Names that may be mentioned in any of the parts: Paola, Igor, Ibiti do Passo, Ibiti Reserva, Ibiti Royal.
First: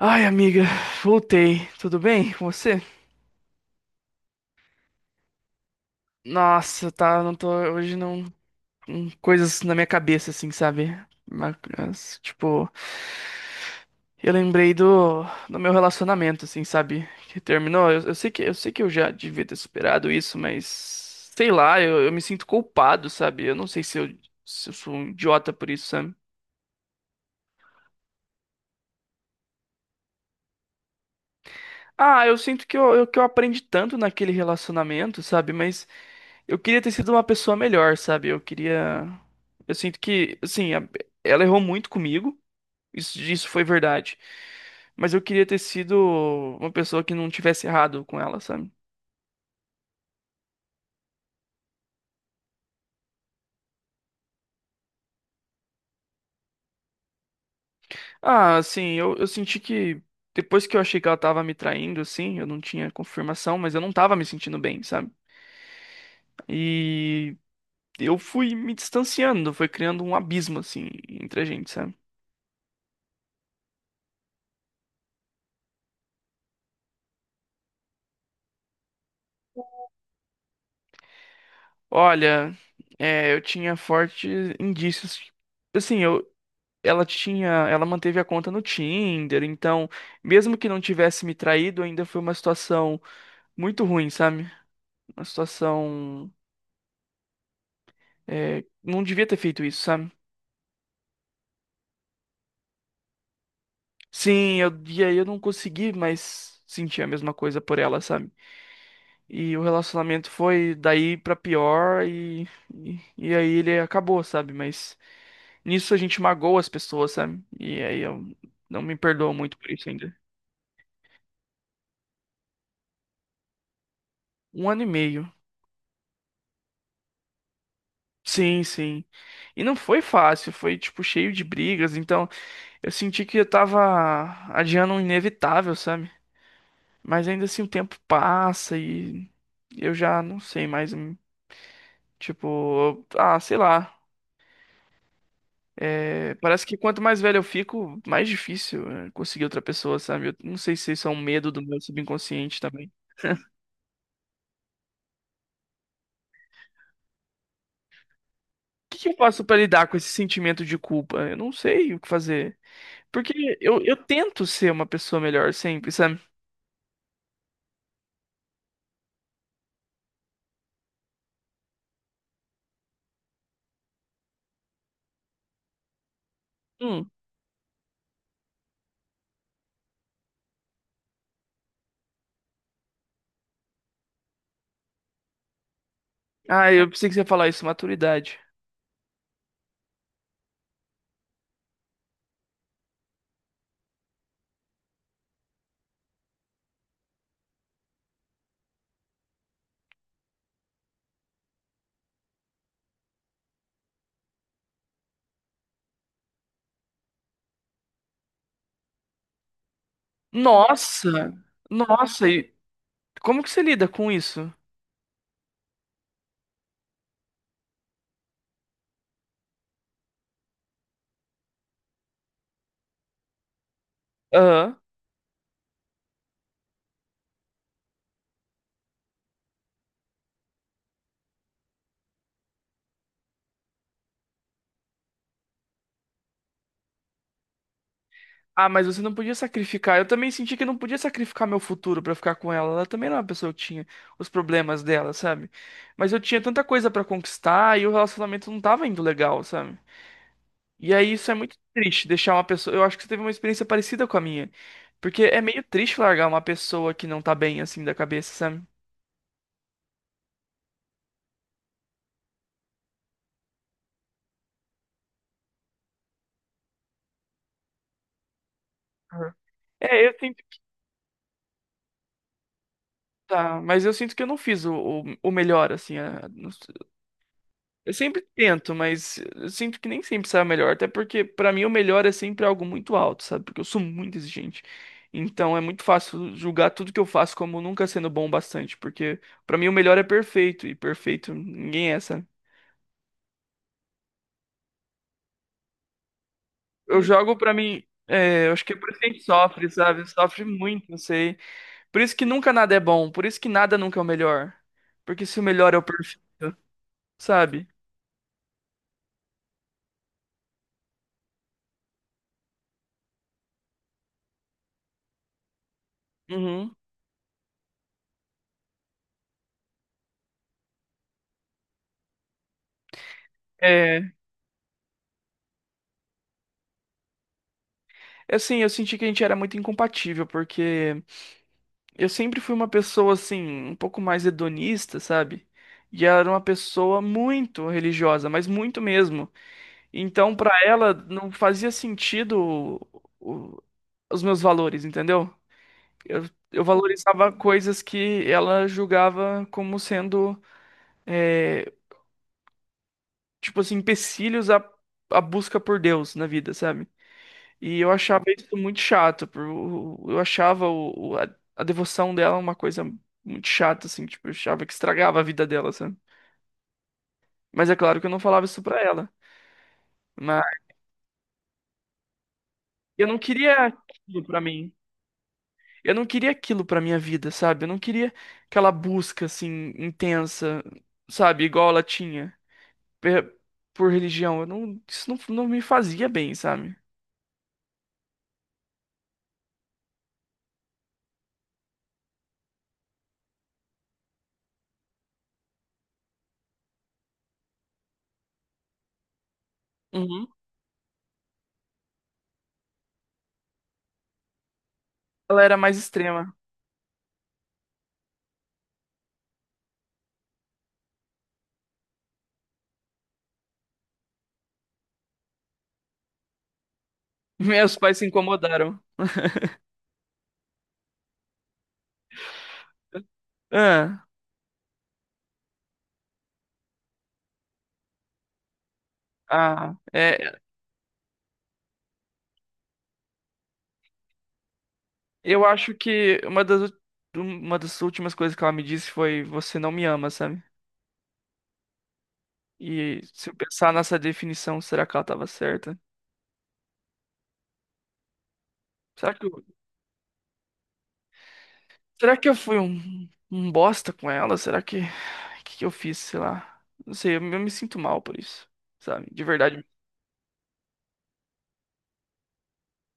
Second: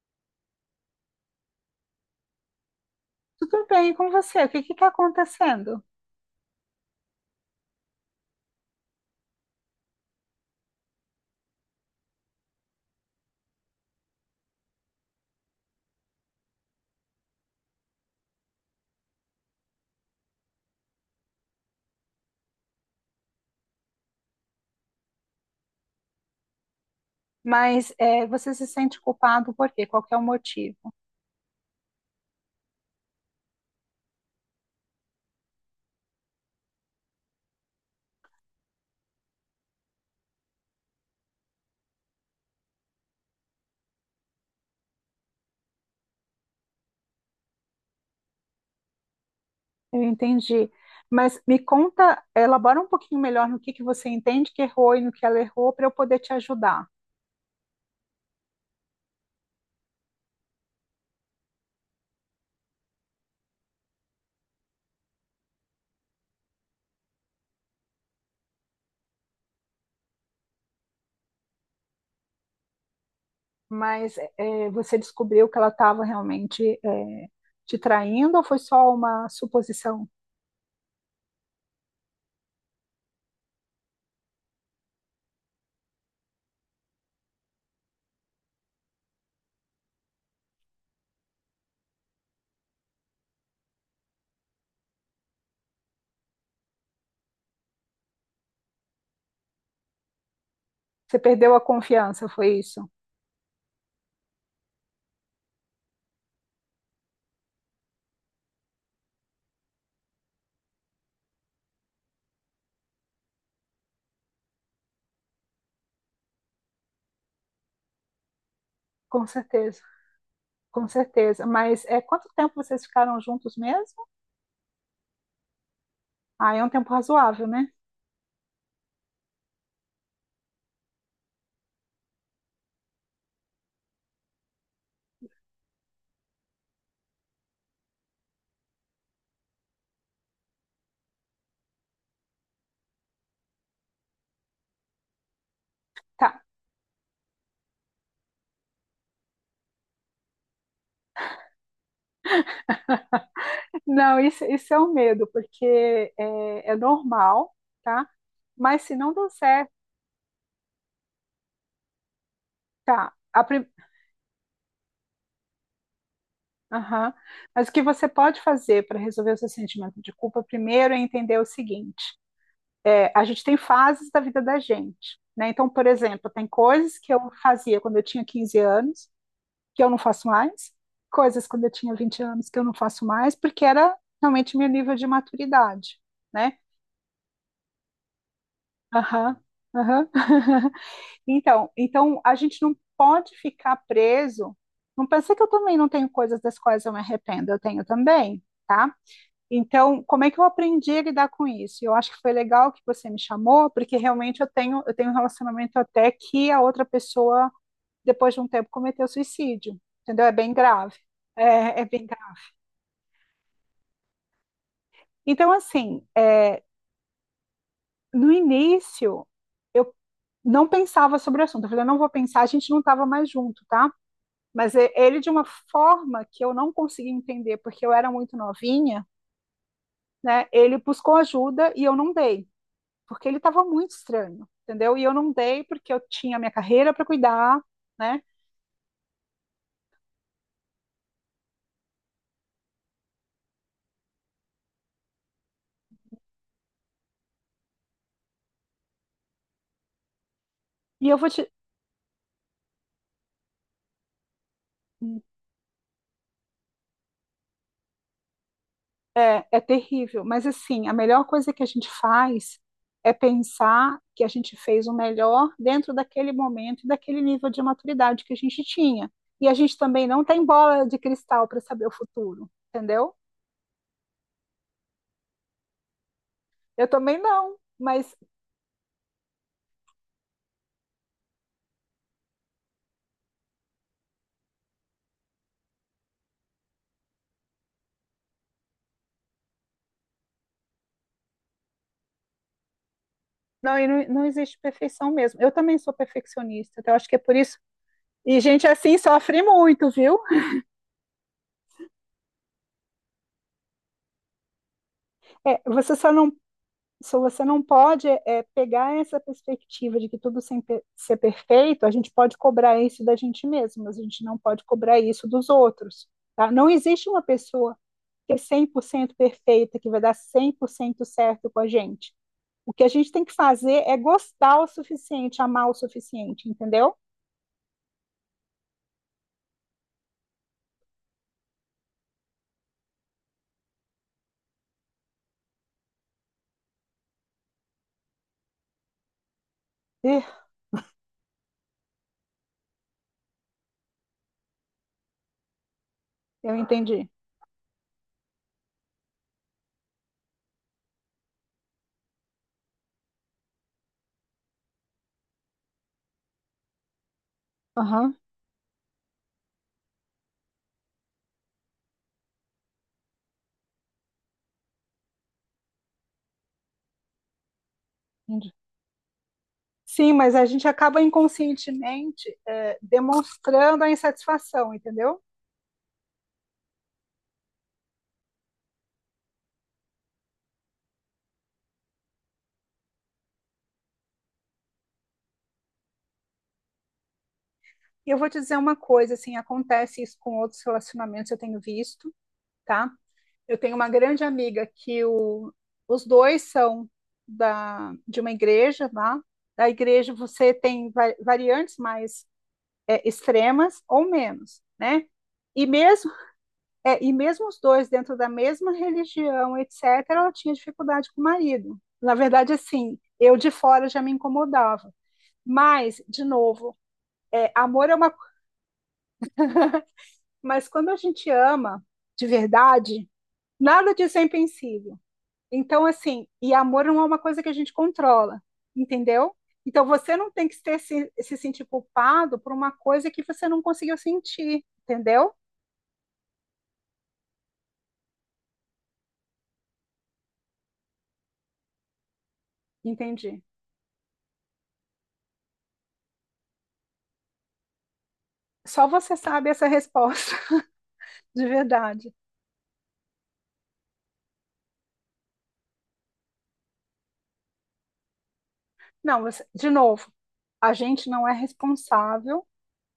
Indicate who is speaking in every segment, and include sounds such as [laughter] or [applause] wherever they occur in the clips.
Speaker 1: Ai, amiga, voltei. Tudo bem com você?
Speaker 2: Tudo bem com você? O que que está acontecendo?
Speaker 1: Nossa, tá, não tô, hoje não, coisas na minha cabeça, assim, sabe? Mas, tipo, eu lembrei do meu relacionamento, assim, sabe? Que terminou. Eu sei que eu já devia ter superado isso, mas sei lá, eu me sinto culpado, sabe? Eu não sei se eu sou um idiota por isso, sabe?
Speaker 2: Mas você se sente culpado por quê? Qual que é o motivo?
Speaker 1: Ah, eu sinto que eu aprendi tanto naquele relacionamento, sabe? Mas eu queria ter sido uma pessoa melhor, sabe? Eu queria. Eu sinto que, assim, ela errou muito comigo. Isso foi verdade. Mas eu queria ter sido uma pessoa que não tivesse errado com ela, sabe?
Speaker 2: Eu entendi. Mas me conta, elabora um pouquinho melhor no que você entende que errou e no que ela errou para eu poder te ajudar.
Speaker 1: Ah, assim, eu senti que depois que eu achei que ela tava me traindo, assim, eu não tinha confirmação, mas eu não tava me sentindo bem, sabe? E eu fui me distanciando, foi criando um abismo, assim, entre a gente, sabe?
Speaker 2: Mas você descobriu que ela estava realmente te traindo ou foi só uma suposição?
Speaker 1: Olha, é, eu tinha fortes indícios. Assim, ela manteve a conta no Tinder, então, mesmo que não tivesse me traído, ainda foi uma situação muito ruim, sabe? Uma situação, não devia ter feito isso, sabe?
Speaker 2: Você perdeu a confiança, foi isso?
Speaker 1: Sim, e aí eu não consegui mais sentir a mesma coisa por ela, sabe? E o relacionamento foi daí pra pior e aí ele acabou, sabe? Mas nisso a gente magoa as pessoas, sabe? E aí eu não me
Speaker 2: Com
Speaker 1: perdoo muito por
Speaker 2: certeza,
Speaker 1: isso ainda.
Speaker 2: com certeza. Mas quanto tempo vocês ficaram juntos mesmo?
Speaker 1: Um ano e meio.
Speaker 2: Ah, é um tempo razoável, né?
Speaker 1: Sim, sim. E não foi fácil, foi tipo cheio de brigas, então eu senti que eu tava adiando um inevitável, sabe? Mas ainda assim o tempo passa e eu já não sei mais, tipo, ah, sei lá.
Speaker 2: Tá.
Speaker 1: É, parece que quanto mais velho eu fico, mais difícil é conseguir outra pessoa, sabe? Eu não sei se isso é um medo do meu subconsciente também.
Speaker 2: Não, isso é um medo, porque é normal, tá? Mas se
Speaker 1: O que que
Speaker 2: não
Speaker 1: eu
Speaker 2: der
Speaker 1: faço pra
Speaker 2: certo,
Speaker 1: lidar com esse sentimento de culpa? Eu não sei o que fazer.
Speaker 2: tá?
Speaker 1: Porque
Speaker 2: A prim...
Speaker 1: eu tento ser uma pessoa melhor sempre, sabe?
Speaker 2: Aham. Mas o que você pode fazer para resolver o seu sentimento de culpa primeiro é entender o seguinte: a gente tem fases da vida da gente, né? Então, por exemplo, tem coisas
Speaker 1: Hum,
Speaker 2: que eu fazia quando eu tinha 15 anos, que eu não faço mais, coisas quando eu tinha 20 anos que eu não faço mais, porque era realmente meu nível de maturidade, né?
Speaker 1: Ah, eu pensei que você ia falar isso, maturidade.
Speaker 2: Aham, aham. [laughs] Então a gente não pode ficar preso. Não pensei que eu também não tenho coisas das quais eu me arrependo, eu tenho também, tá? Então, como é que eu aprendi a lidar com isso? Eu acho que foi legal que você me chamou, porque realmente eu tenho um relacionamento até que a outra pessoa, depois de um tempo, cometeu suicídio, entendeu? É bem grave.
Speaker 1: Nossa!
Speaker 2: É, é bem
Speaker 1: Nossa,
Speaker 2: grave.
Speaker 1: e como que você lida com isso?
Speaker 2: Então, assim, no início, eu não pensava sobre o assunto. Eu falei, eu não vou pensar, a gente não estava mais junto, tá? Mas
Speaker 1: Aham.
Speaker 2: ele, de uma forma que eu não consegui entender, porque eu era muito novinha, né? Ele buscou ajuda e eu não dei, porque ele estava muito estranho, entendeu? E eu não dei porque eu tinha minha carreira para cuidar, né?
Speaker 1: Ah, mas você não podia sacrificar. Eu também senti que eu não podia sacrificar meu futuro pra ficar com ela. Ela também era uma pessoa que tinha os problemas dela, sabe? Mas eu tinha tanta coisa pra conquistar e o relacionamento não tava indo legal, sabe? E
Speaker 2: E
Speaker 1: aí
Speaker 2: eu vou
Speaker 1: isso é
Speaker 2: te.
Speaker 1: muito triste, deixar uma pessoa. Eu acho que você teve uma experiência parecida com a minha. Porque é meio triste largar uma pessoa que não tá bem assim da cabeça, sabe?
Speaker 2: É, é terrível, mas assim, a melhor coisa que a gente faz é pensar que a gente fez o melhor dentro daquele momento e daquele nível de maturidade que a gente tinha.
Speaker 1: Aham.
Speaker 2: E a gente também
Speaker 1: É, eu
Speaker 2: não
Speaker 1: sinto
Speaker 2: tem bola de cristal para saber o futuro, entendeu?
Speaker 1: Tá, mas eu sinto que eu não fiz o melhor, assim. Não sei.
Speaker 2: Eu também não,
Speaker 1: Eu
Speaker 2: mas
Speaker 1: sempre tento, mas eu sinto que nem sempre sai o melhor. Até porque, pra mim, o melhor é sempre algo muito alto, sabe? Porque eu sou muito exigente. Então é muito fácil julgar tudo que eu faço como nunca sendo bom o bastante. Porque, pra mim, o melhor é perfeito. E perfeito ninguém é, sabe?
Speaker 2: não, e não existe perfeição mesmo. Eu também sou perfeccionista, então eu
Speaker 1: Eu
Speaker 2: acho que é por
Speaker 1: jogo pra
Speaker 2: isso.
Speaker 1: mim.
Speaker 2: E
Speaker 1: É, eu acho
Speaker 2: gente
Speaker 1: que é por
Speaker 2: assim
Speaker 1: isso que a gente
Speaker 2: sofre
Speaker 1: sofre,
Speaker 2: muito,
Speaker 1: sabe?
Speaker 2: viu?
Speaker 1: Sofre muito, não sei. Por isso que nunca nada é bom. Por isso que nada nunca é o melhor. Porque se o
Speaker 2: É,
Speaker 1: melhor é o
Speaker 2: você só
Speaker 1: perfeito,
Speaker 2: não, se você não
Speaker 1: sabe?
Speaker 2: pode pegar essa perspectiva de que tudo sem ser perfeito, a gente pode cobrar isso da gente mesmo, mas a gente não pode cobrar isso dos outros. Tá? Não
Speaker 1: Uhum.
Speaker 2: existe uma pessoa que é 100% perfeita, que vai dar 100% certo com a gente. O que a gente tem que fazer é
Speaker 1: É,
Speaker 2: gostar o suficiente, amar o suficiente, entendeu?
Speaker 1: e, assim, eu senti que a gente era muito incompatível, porque eu sempre fui uma pessoa, assim, um pouco mais hedonista, sabe? E ela era uma pessoa muito religiosa, mas muito mesmo.
Speaker 2: Ih,
Speaker 1: Então, pra ela, não fazia sentido o- os meus valores, entendeu? Eu,
Speaker 2: eu
Speaker 1: eu
Speaker 2: entendi.
Speaker 1: valorizava coisas que ela julgava como sendo, é, tipo assim, empecilhos à busca por Deus na vida, sabe? E eu
Speaker 2: Aham,
Speaker 1: achava isso muito chato. Eu achava a devoção dela uma coisa muito chata, assim. Tipo, eu achava que estragava a vida dela, sabe? Mas é claro que eu não falava
Speaker 2: entendi.
Speaker 1: isso pra ela.
Speaker 2: Sim, mas
Speaker 1: Mas
Speaker 2: a gente acaba inconscientemente
Speaker 1: eu não queria
Speaker 2: demonstrando a
Speaker 1: aquilo pra
Speaker 2: insatisfação,
Speaker 1: mim.
Speaker 2: entendeu?
Speaker 1: Eu não queria aquilo pra minha vida, sabe? Eu não queria aquela busca, assim, intensa, sabe? Igual ela tinha per- por religião. Eu não, isso não, não me fazia bem, sabe?
Speaker 2: Eu vou te dizer uma coisa, assim, acontece isso com outros relacionamentos, eu tenho visto, tá? Eu tenho uma grande amiga que o, os dois são da, de uma igreja, tá? Da igreja
Speaker 1: Uhum.
Speaker 2: você tem variantes mais extremas ou menos, né?
Speaker 1: Ela era
Speaker 2: E
Speaker 1: mais
Speaker 2: mesmo,
Speaker 1: extrema. [laughs]
Speaker 2: e mesmo os dois dentro da mesma religião, etc., ela tinha dificuldade com o marido. Na verdade, assim, eu de fora já me incomodava. Mas, de novo,
Speaker 1: Meus
Speaker 2: amor é
Speaker 1: pais se
Speaker 2: uma.
Speaker 1: incomodaram. [laughs]
Speaker 2: Mas quando a gente ama de verdade, nada
Speaker 1: Ah,
Speaker 2: disso é impensável. Então, assim, e amor não é uma coisa que a gente controla, entendeu?
Speaker 1: ah,
Speaker 2: Então, você não tem que ter, se sentir culpado por uma coisa que você não conseguiu sentir, entendeu?
Speaker 1: eu acho que uma das últimas coisas que ela me disse foi: Você não me ama, sabe? E se eu
Speaker 2: Entendi.
Speaker 1: pensar nessa definição, será que ela tava certa?
Speaker 2: Só
Speaker 1: Será
Speaker 2: você
Speaker 1: que eu,
Speaker 2: sabe essa resposta, [laughs] de verdade.
Speaker 1: será que eu fui um, bosta com ela? Será que. O que que eu fiz? Sei lá. Não sei, eu me sinto mal por isso, sabe?
Speaker 2: Não,
Speaker 1: De
Speaker 2: você-
Speaker 1: verdade.
Speaker 2: de novo, a gente não é responsável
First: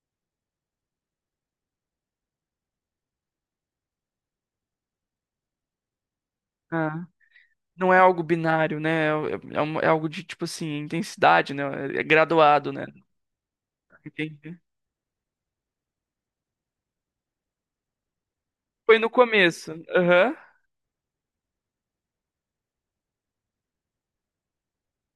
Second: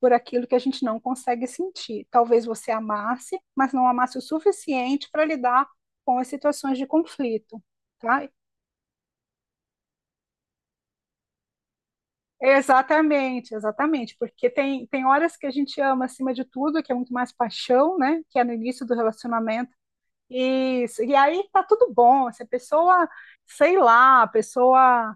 Speaker 2: por aquilo que a gente não consegue sentir. Talvez você amasse, mas não amasse o suficiente para lidar com as situações de
Speaker 1: Ah.
Speaker 2: conflito,
Speaker 1: Não é algo
Speaker 2: tá?
Speaker 1: binário, né? É, é algo de, tipo assim, intensidade, né? É graduado, né?
Speaker 2: Exatamente, exatamente, porque
Speaker 1: Entendi.
Speaker 2: tem horas que a gente ama acima de tudo, que é muito mais paixão, né? Que é no início do
Speaker 1: Foi no
Speaker 2: relacionamento.
Speaker 1: começo. Aham.
Speaker 2: Isso, e aí tá tudo bom. Se a pessoa, sei lá, a pessoa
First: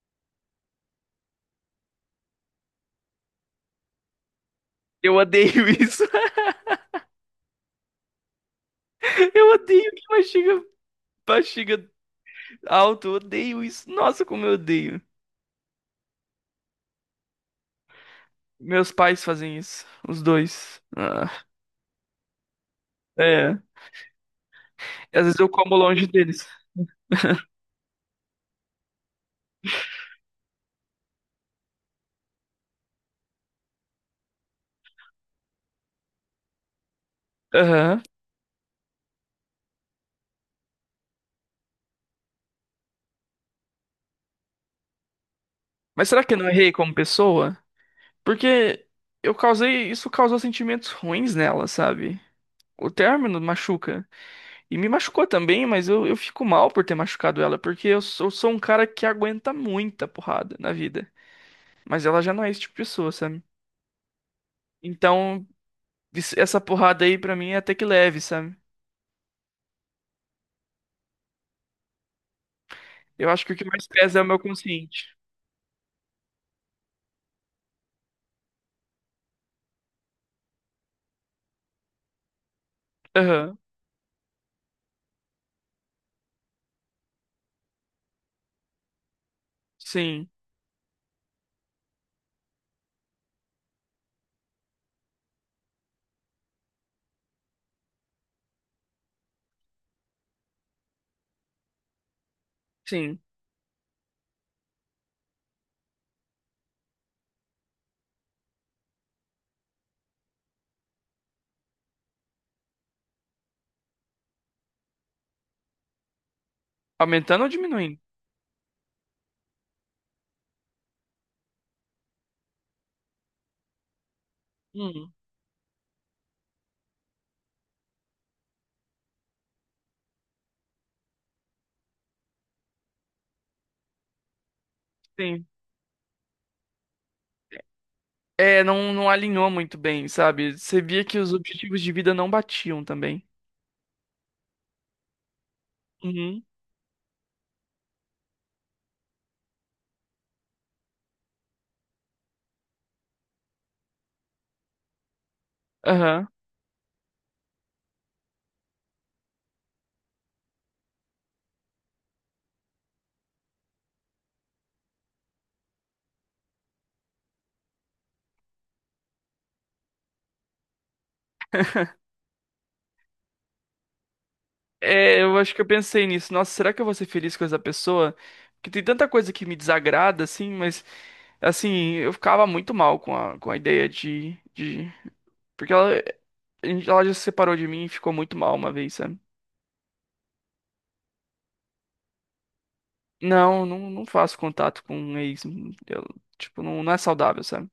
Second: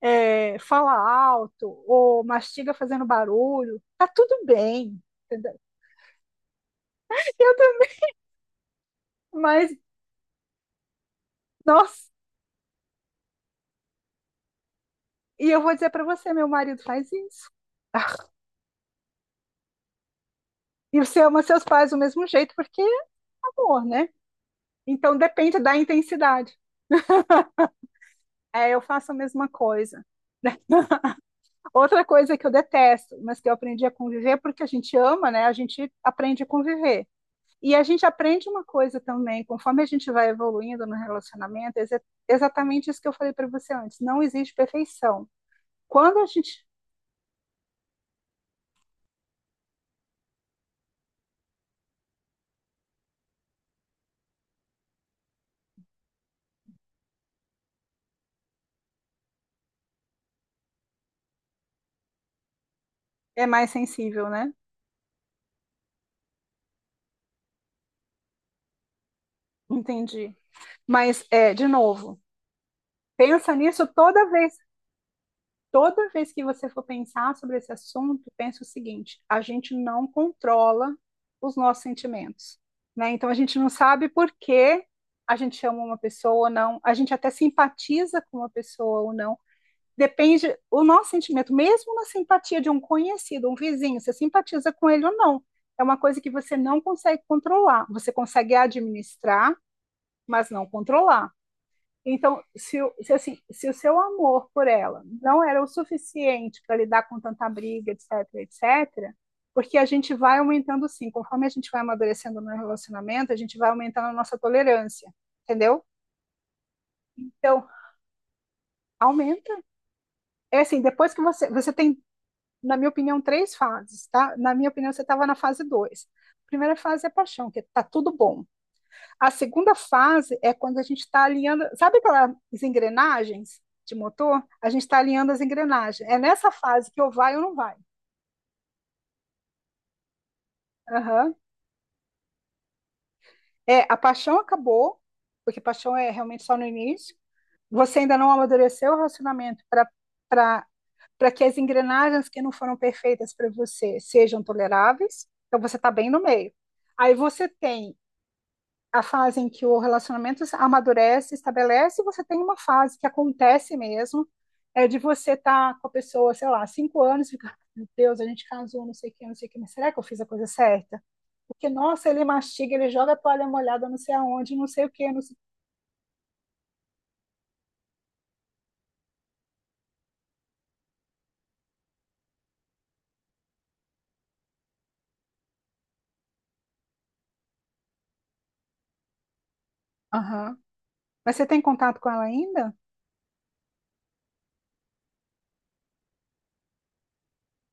Speaker 2: fala alto ou mastiga fazendo barulho, tá tudo bem,
Speaker 1: Eu
Speaker 2: entendeu?
Speaker 1: odeio isso. [laughs]
Speaker 2: Eu também,
Speaker 1: Eu
Speaker 2: mas,
Speaker 1: odeio que mastiga. Bexiga
Speaker 2: nossa,
Speaker 1: alto, eu odeio isso. Nossa, como eu odeio.
Speaker 2: e eu vou dizer para você, meu marido faz isso. [laughs]
Speaker 1: Meus pais fazem isso, os dois.
Speaker 2: E você
Speaker 1: Ah,
Speaker 2: ama seus pais do mesmo jeito, porque
Speaker 1: é.
Speaker 2: é amor, né? Então
Speaker 1: E às vezes eu
Speaker 2: depende
Speaker 1: como
Speaker 2: da
Speaker 1: longe deles.
Speaker 2: intensidade. É, eu faço a mesma coisa. Né? Outra coisa que eu detesto, mas que eu aprendi a conviver, porque a gente ama, né? A gente aprende a conviver. E a
Speaker 1: Aham.
Speaker 2: gente aprende uma coisa também, conforme a gente vai evoluindo no relacionamento, é exatamente isso que eu falei para você antes. Não existe perfeição.
Speaker 1: Mas
Speaker 2: Quando
Speaker 1: será
Speaker 2: a
Speaker 1: que eu não
Speaker 2: gente
Speaker 1: errei como pessoa? Porque isso causou sentimentos ruins nela, sabe? O término machuca. E me machucou também, mas eu fico mal por ter machucado ela, porque eu sou um cara que aguenta muita porrada na vida. Mas ela já não é esse tipo de pessoa, sabe?
Speaker 2: é mais sensível, né?
Speaker 1: Então, essa porrada aí pra mim é até que leve, sabe?
Speaker 2: Entendi. Mas, de novo,
Speaker 1: Eu acho que
Speaker 2: pensa
Speaker 1: o que
Speaker 2: nisso
Speaker 1: mais pesa é o meu consciente.
Speaker 2: toda vez que você for pensar sobre esse assunto, pense o seguinte: a gente não controla os nossos sentimentos, né? Então a gente
Speaker 1: Aham.
Speaker 2: não sabe por que a gente ama uma pessoa ou não, a gente até simpatiza com uma pessoa ou não.
Speaker 1: Sim,
Speaker 2: Depende o nosso sentimento, mesmo na simpatia de um conhecido, um vizinho, você simpatiza com ele ou não. É uma coisa que você não consegue controlar. Você consegue administrar, mas não controlar. Então, se,
Speaker 1: sim.
Speaker 2: assim, se o seu amor por ela não era o suficiente para lidar com tanta briga, etc, etc, porque a gente vai aumentando sim, conforme a gente vai amadurecendo no relacionamento, a gente vai aumentando a nossa tolerância, entendeu?
Speaker 1: Aumentando ou
Speaker 2: Então,
Speaker 1: diminuindo?
Speaker 2: aumenta. É assim, depois que você, você tem, na minha opinião, três fases, tá? Na minha opinião, você
Speaker 1: Hum,
Speaker 2: estava na fase dois. A primeira fase é paixão, que tá tudo bom. A segunda fase é quando a gente está alinhando, sabe aquelas engrenagens de motor? A gente está alinhando as
Speaker 1: sim.
Speaker 2: engrenagens. É nessa fase que eu vai ou não vai.
Speaker 1: É, não, não alinhou muito bem, sabe? Você via que os
Speaker 2: Aham.
Speaker 1: objetivos de vida não batiam também.
Speaker 2: É, a paixão acabou, porque paixão é realmente
Speaker 1: Uhum.
Speaker 2: só no início. Você ainda não amadureceu o relacionamento para para que as engrenagens que não foram perfeitas para você sejam toleráveis. Então você está bem no
Speaker 1: Aham.
Speaker 2: meio. Aí você tem a fase em que o relacionamento amadurece, estabelece, você tem uma fase que acontece mesmo, é de você estar tá com a pessoa, sei lá, 5 anos, e ficar, meu Deus, a gente casou, não sei o que, não sei o que, mas será que eu fiz a coisa certa? Porque, nossa, ele mastiga, ele joga a toalha molhada não sei aonde, não sei o que, não
Speaker 1: É,
Speaker 2: sei...
Speaker 1: eu acho que eu pensei nisso. Nossa, será que eu vou ser feliz com essa pessoa? Porque tem tanta coisa que me desagrada, assim, mas, assim, eu ficava muito mal com a ideia de. Porque ela já se separou de mim e ficou muito mal uma vez, sabe?
Speaker 2: Aham. Mas você tem contato com ela ainda?
Speaker 1: Não, não, não faço contato com um ex. Eu, tipo, não, não é saudável, sabe?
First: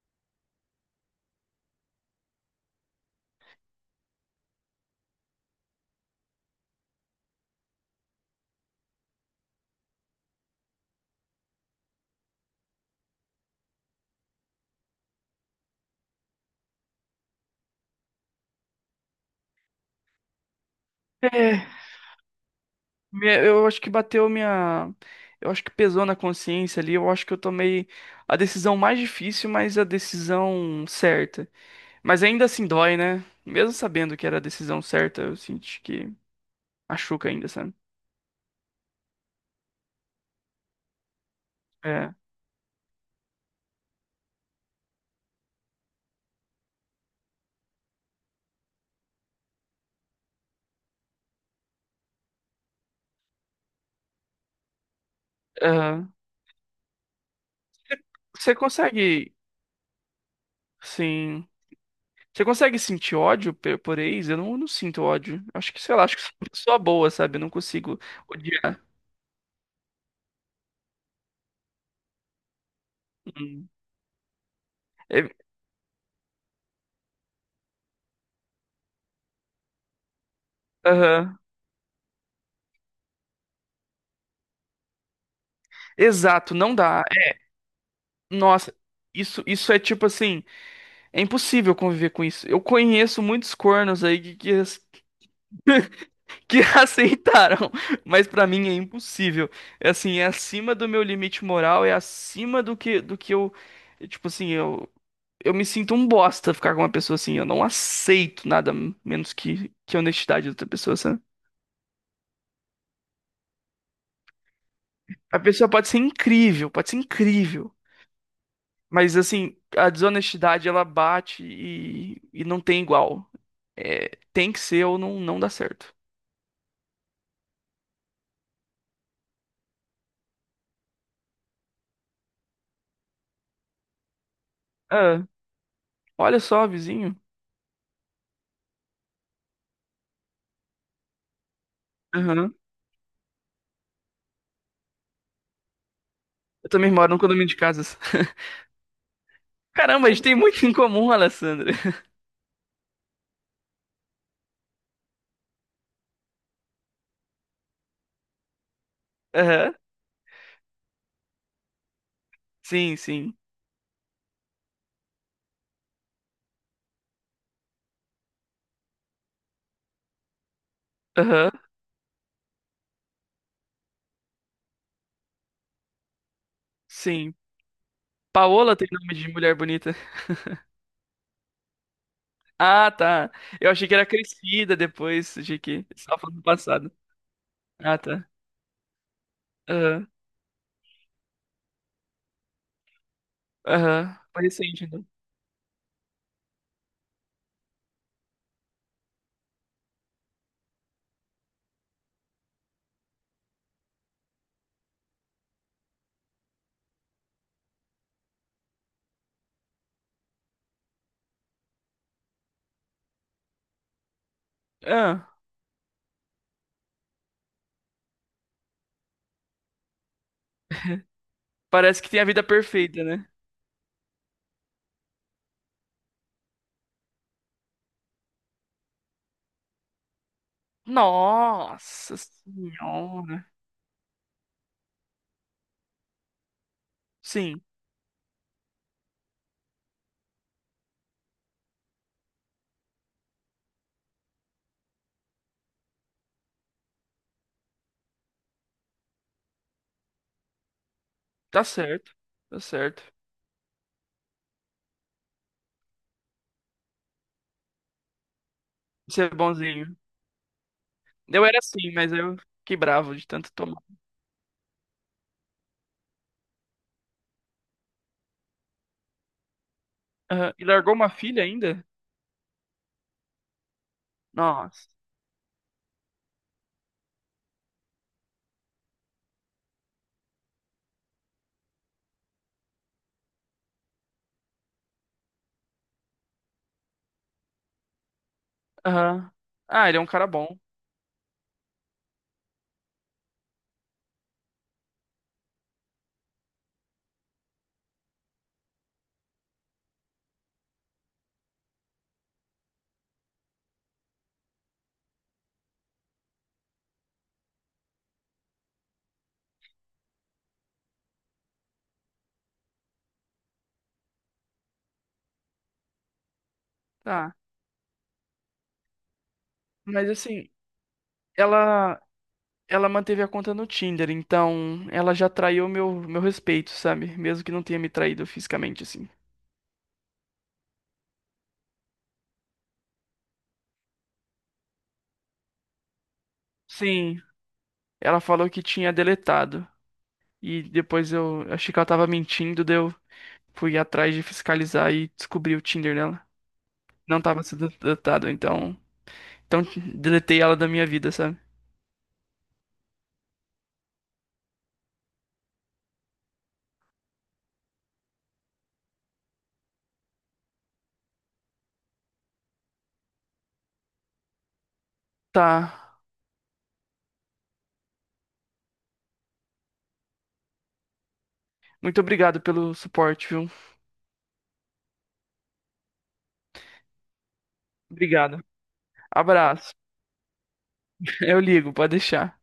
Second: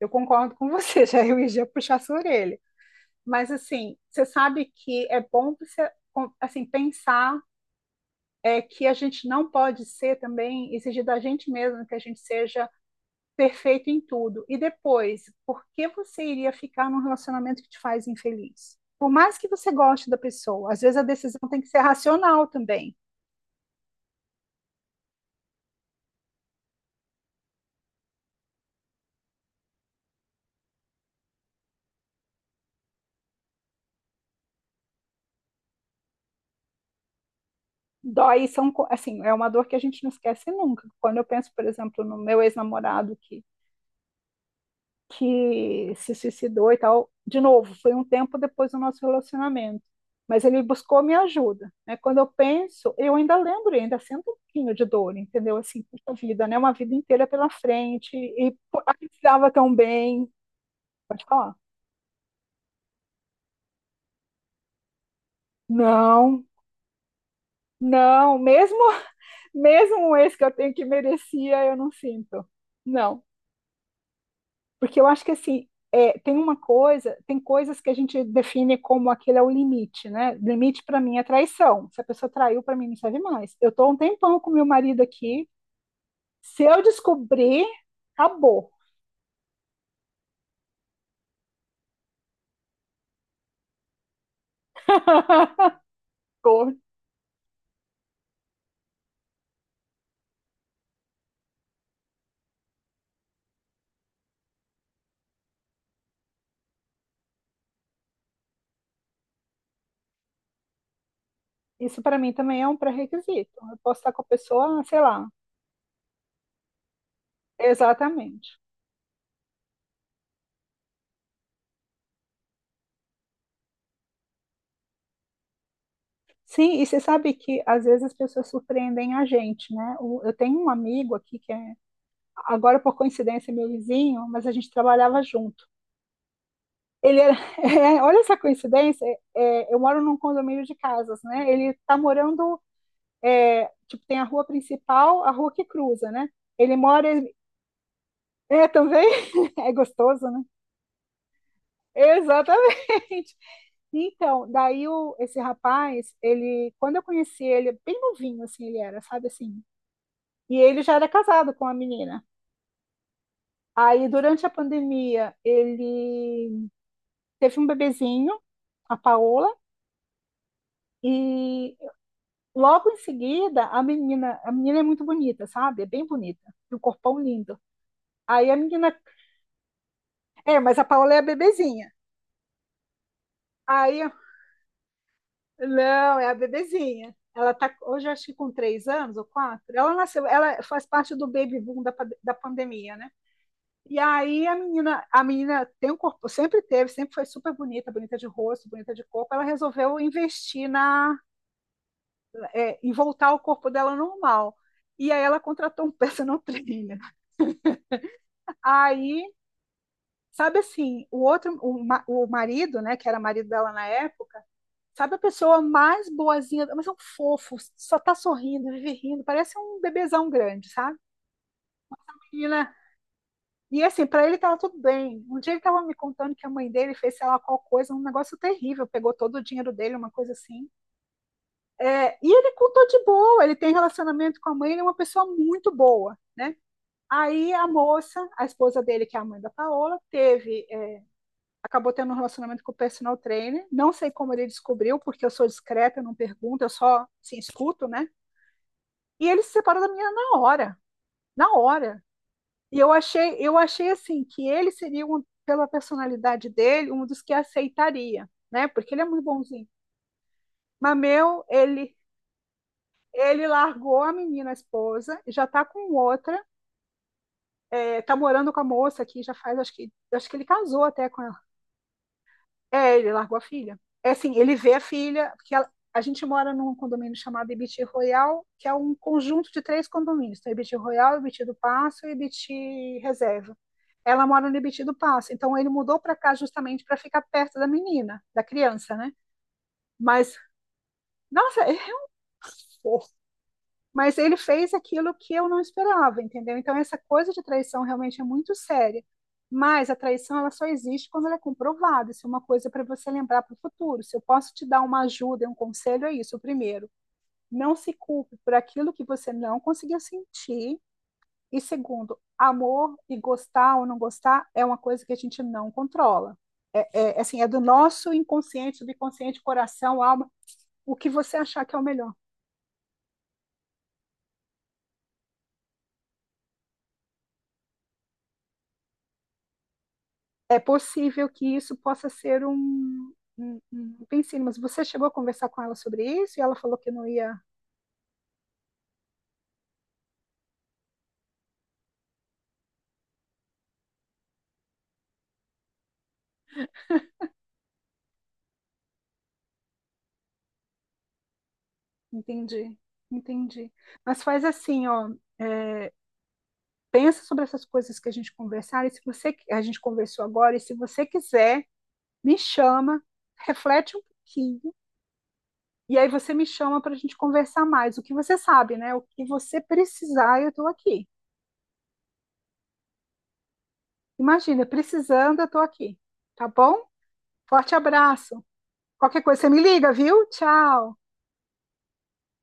Speaker 2: Eu concordo com você, [laughs] já eu ia puxar sua orelha. Mas, assim, você sabe que é bom você, assim, pensar que a gente não pode ser também exigir da gente mesmo que a gente seja perfeito em tudo. E depois, por que você iria ficar num relacionamento que te faz infeliz? Por mais que você goste da pessoa, às vezes a decisão tem que
Speaker 1: É,
Speaker 2: ser racional também.
Speaker 1: eu acho que bateu minha. Eu acho que pesou na consciência ali. Eu acho que eu tomei a decisão mais difícil, mas a decisão certa. Mas ainda assim dói, né? Mesmo sabendo que era a decisão certa, eu senti que machuca ainda, sabe?
Speaker 2: Dói são assim, é uma dor que a gente não esquece nunca. Quando eu penso, por exemplo,
Speaker 1: É.
Speaker 2: no meu ex-namorado que se suicidou e tal. De novo, foi um tempo depois do nosso relacionamento, mas ele buscou minha ajuda, né? Quando eu penso, eu ainda lembro, eu ainda sinto um pouquinho de dor, entendeu? Assim, puxa
Speaker 1: Aham.
Speaker 2: vida, né? Uma vida inteira pela frente
Speaker 1: Você
Speaker 2: e pô, a gente
Speaker 1: consegue,
Speaker 2: estava tão bem. Pode
Speaker 1: sim.
Speaker 2: falar.
Speaker 1: Você consegue sentir ódio por ex? Eu não sinto ódio. Acho que, sei lá, acho que sou
Speaker 2: Não,
Speaker 1: uma pessoa boa, sabe? Eu não consigo
Speaker 2: não, mesmo
Speaker 1: odiar.
Speaker 2: [laughs] mesmo um ex que eu tenho que merecia, eu não sinto. Não.
Speaker 1: Hum.
Speaker 2: Porque eu acho que
Speaker 1: É-
Speaker 2: assim, tem uma coisa, tem coisas que a gente define como aquele é o limite, né? Limite para mim é
Speaker 1: aham.
Speaker 2: traição. Se a pessoa traiu, para mim não serve mais. Eu tô há um tempão com meu marido aqui.
Speaker 1: Exato,
Speaker 2: Se
Speaker 1: não
Speaker 2: eu
Speaker 1: dá.
Speaker 2: descobrir, acabou.
Speaker 1: Nossa, isso é tipo assim, é impossível conviver com isso. Eu conheço muitos cornos aí
Speaker 2: [laughs]
Speaker 1: [laughs] que
Speaker 2: Cor-.
Speaker 1: aceitaram, mas pra mim é impossível. É assim, é acima do meu limite moral, é acima do que eu, tipo assim, eu me sinto um bosta ficar com uma pessoa assim. Eu não aceito nada menos que a honestidade da outra pessoa, sabe?
Speaker 2: Isso para mim também é um pré-requisito. Eu posso estar com a pessoa, sei lá,
Speaker 1: A pessoa pode ser incrível, pode ser incrível.
Speaker 2: exatamente.
Speaker 1: Mas assim, a desonestidade ela bate e não tem igual. É, tem que ser ou não, não dá certo.
Speaker 2: Sim, e você sabe que às vezes as pessoas surpreendem a gente, né? O- eu tenho um amigo aqui que é, agora por coincidência, é meu vizinho, mas a gente trabalhava
Speaker 1: Ah,
Speaker 2: junto.
Speaker 1: olha só, vizinho.
Speaker 2: Ele era, [laughs] é, olha essa coincidência, é, eu moro num condomínio de casas, né? Ele está
Speaker 1: Aham.
Speaker 2: morando, é, tipo, tem a rua principal, a rua que cruza, né?
Speaker 1: Eu
Speaker 2: Ele
Speaker 1: também
Speaker 2: mora,
Speaker 1: moro num condomínio de casas. [laughs]
Speaker 2: é, também, [laughs] é
Speaker 1: Caramba, a gente
Speaker 2: gostoso,
Speaker 1: tem
Speaker 2: né?
Speaker 1: muito em comum, Alessandra.
Speaker 2: Exatamente. Então, daí o, esse rapaz, ele, quando eu conheci ele, bem novinho assim ele era, sabe assim?
Speaker 1: Aham.
Speaker 2: E ele já era casado com a menina.
Speaker 1: Sim, sim.
Speaker 2: Aí, durante a pandemia, ele teve um bebezinho, a Paola,
Speaker 1: Aham.
Speaker 2: e logo em seguida, a menina é muito bonita, sabe? É bem bonita, e um corpão
Speaker 1: Sim.
Speaker 2: lindo. Aí a
Speaker 1: Paola tem
Speaker 2: menina,
Speaker 1: nome de mulher bonita.
Speaker 2: é, mas a Paola é a bebezinha.
Speaker 1: Ah, tá. Eu achei que
Speaker 2: Aí,
Speaker 1: era crescida depois. Achei que
Speaker 2: não,
Speaker 1: estava
Speaker 2: é a
Speaker 1: falando do passado.
Speaker 2: bebezinha. Ela tá,
Speaker 1: Ah,
Speaker 2: hoje acho
Speaker 1: tá.
Speaker 2: que com 3 anos ou quatro. Ela
Speaker 1: Aham.
Speaker 2: nasceu, ela faz parte do baby boom da, da pandemia, né? E
Speaker 1: Aham. Foi
Speaker 2: aí
Speaker 1: recente, então.
Speaker 2: a menina tem um corpo, sempre teve, sempre foi super bonita, bonita de rosto, bonita de corpo. Ela resolveu investir na, em voltar ao corpo dela normal. E aí ela contratou um personal trainer. Aí sabe assim, o outro, o, o marido, né, que era marido dela na época, sabe a
Speaker 1: Ah,
Speaker 2: pessoa mais boazinha, mas é um fofo, só tá sorrindo, vive rindo, parece um bebezão grande, sabe?
Speaker 1: parece que tem a vida
Speaker 2: E, né,
Speaker 1: perfeita, né?
Speaker 2: e assim, pra ele tava tudo bem. Um dia ele tava me contando que a mãe dele fez, sei lá, qual coisa, um negócio terrível, pegou todo o dinheiro dele, uma coisa assim.
Speaker 1: Nossa
Speaker 2: É, e ele contou de boa,
Speaker 1: senhora.
Speaker 2: ele tem relacionamento com a mãe, ele é uma pessoa muito boa, né? Aí
Speaker 1: Sim,
Speaker 2: a moça, a esposa dele, que é a mãe da Paola, teve acabou tendo um relacionamento com o personal trainer. Não sei como ele descobriu, porque eu sou discreta, eu não pergunto, eu só assim, escuto, né? E ele se separou da menina na hora, na
Speaker 1: tá
Speaker 2: hora.
Speaker 1: certo. Tá
Speaker 2: E
Speaker 1: certo.
Speaker 2: eu achei assim que ele seria um, pela personalidade dele, um dos que aceitaria, né? Porque ele é muito
Speaker 1: Você é
Speaker 2: bonzinho.
Speaker 1: bonzinho.
Speaker 2: Mas meu,
Speaker 1: Eu era assim,
Speaker 2: ele
Speaker 1: mas eu fiquei bravo de
Speaker 2: ele
Speaker 1: tanto tomar.
Speaker 2: largou a menina, a esposa, já tá com outra, tá morando com a moça aqui, já faz, acho que ele
Speaker 1: Aham. E
Speaker 2: casou
Speaker 1: largou
Speaker 2: até
Speaker 1: uma
Speaker 2: com.
Speaker 1: filha ainda?
Speaker 2: É, ele largou a filha. É assim, ele vê a
Speaker 1: Nossa.
Speaker 2: filha, porque ela- a gente mora num condomínio chamado Ibiti Royal, que é um conjunto de três condomínios. Então, Ibiti Royal, Ibiti do Passo e Ibiti Reserva. Ela mora no Ibiti do Passo, então ele mudou para cá justamente para ficar perto da menina, da criança, né?
Speaker 1: Aham. Ah, ele é um cara
Speaker 2: Mas,
Speaker 1: bom.
Speaker 2: nossa, [laughs] é, mas ele fez aquilo que eu não esperava, entendeu? Então essa coisa de traição realmente é muito séria. Mas a traição ela só existe quando ela é comprovada. Isso é uma coisa para você lembrar para o futuro. Se eu posso te dar uma ajuda, um conselho, é isso. Primeiro, não se culpe por aquilo que você não conseguiu sentir. E segundo, amor e gostar ou não gostar é uma coisa que a gente não controla.
Speaker 1: Tá.
Speaker 2: Assim, é do nosso inconsciente, do inconsciente, coração,
Speaker 1: Mas
Speaker 2: alma,
Speaker 1: assim,
Speaker 2: o que você achar que é o
Speaker 1: ela
Speaker 2: melhor.
Speaker 1: ela manteve a conta no Tinder, então ela já traiu meu respeito, sabe? Mesmo que não tenha me traído fisicamente assim.
Speaker 2: É possível que isso possa ser um, um, um pensino, mas você chegou a conversar com ela sobre isso e ela falou que não
Speaker 1: Sim,
Speaker 2: ia.
Speaker 1: ela falou que tinha deletado. E depois eu achei que ela tava mentindo, deu. Fui atrás de fiscalizar e descobri o Tinder nela. Não tava sendo datado, então. Então deletei ela da minha vida, sabe?
Speaker 2: Entendi, entendi. Mas faz assim, ó, é, pensa sobre essas coisas que a gente conversar, e se você a gente conversou agora, e se você quiser, me chama, reflete um pouquinho,
Speaker 1: Tá.
Speaker 2: e aí você me chama para a gente conversar mais. O que você sabe, né? O que você precisar, eu estou aqui.
Speaker 1: Muito obrigado pelo suporte, viu?
Speaker 2: Imagina, precisando, eu estou aqui. Tá bom? Forte
Speaker 1: Obrigado.
Speaker 2: abraço. Qualquer coisa, você me
Speaker 1: Abraço.
Speaker 2: liga, viu? Tchau.
Speaker 1: [laughs] Eu ligo, pode deixar.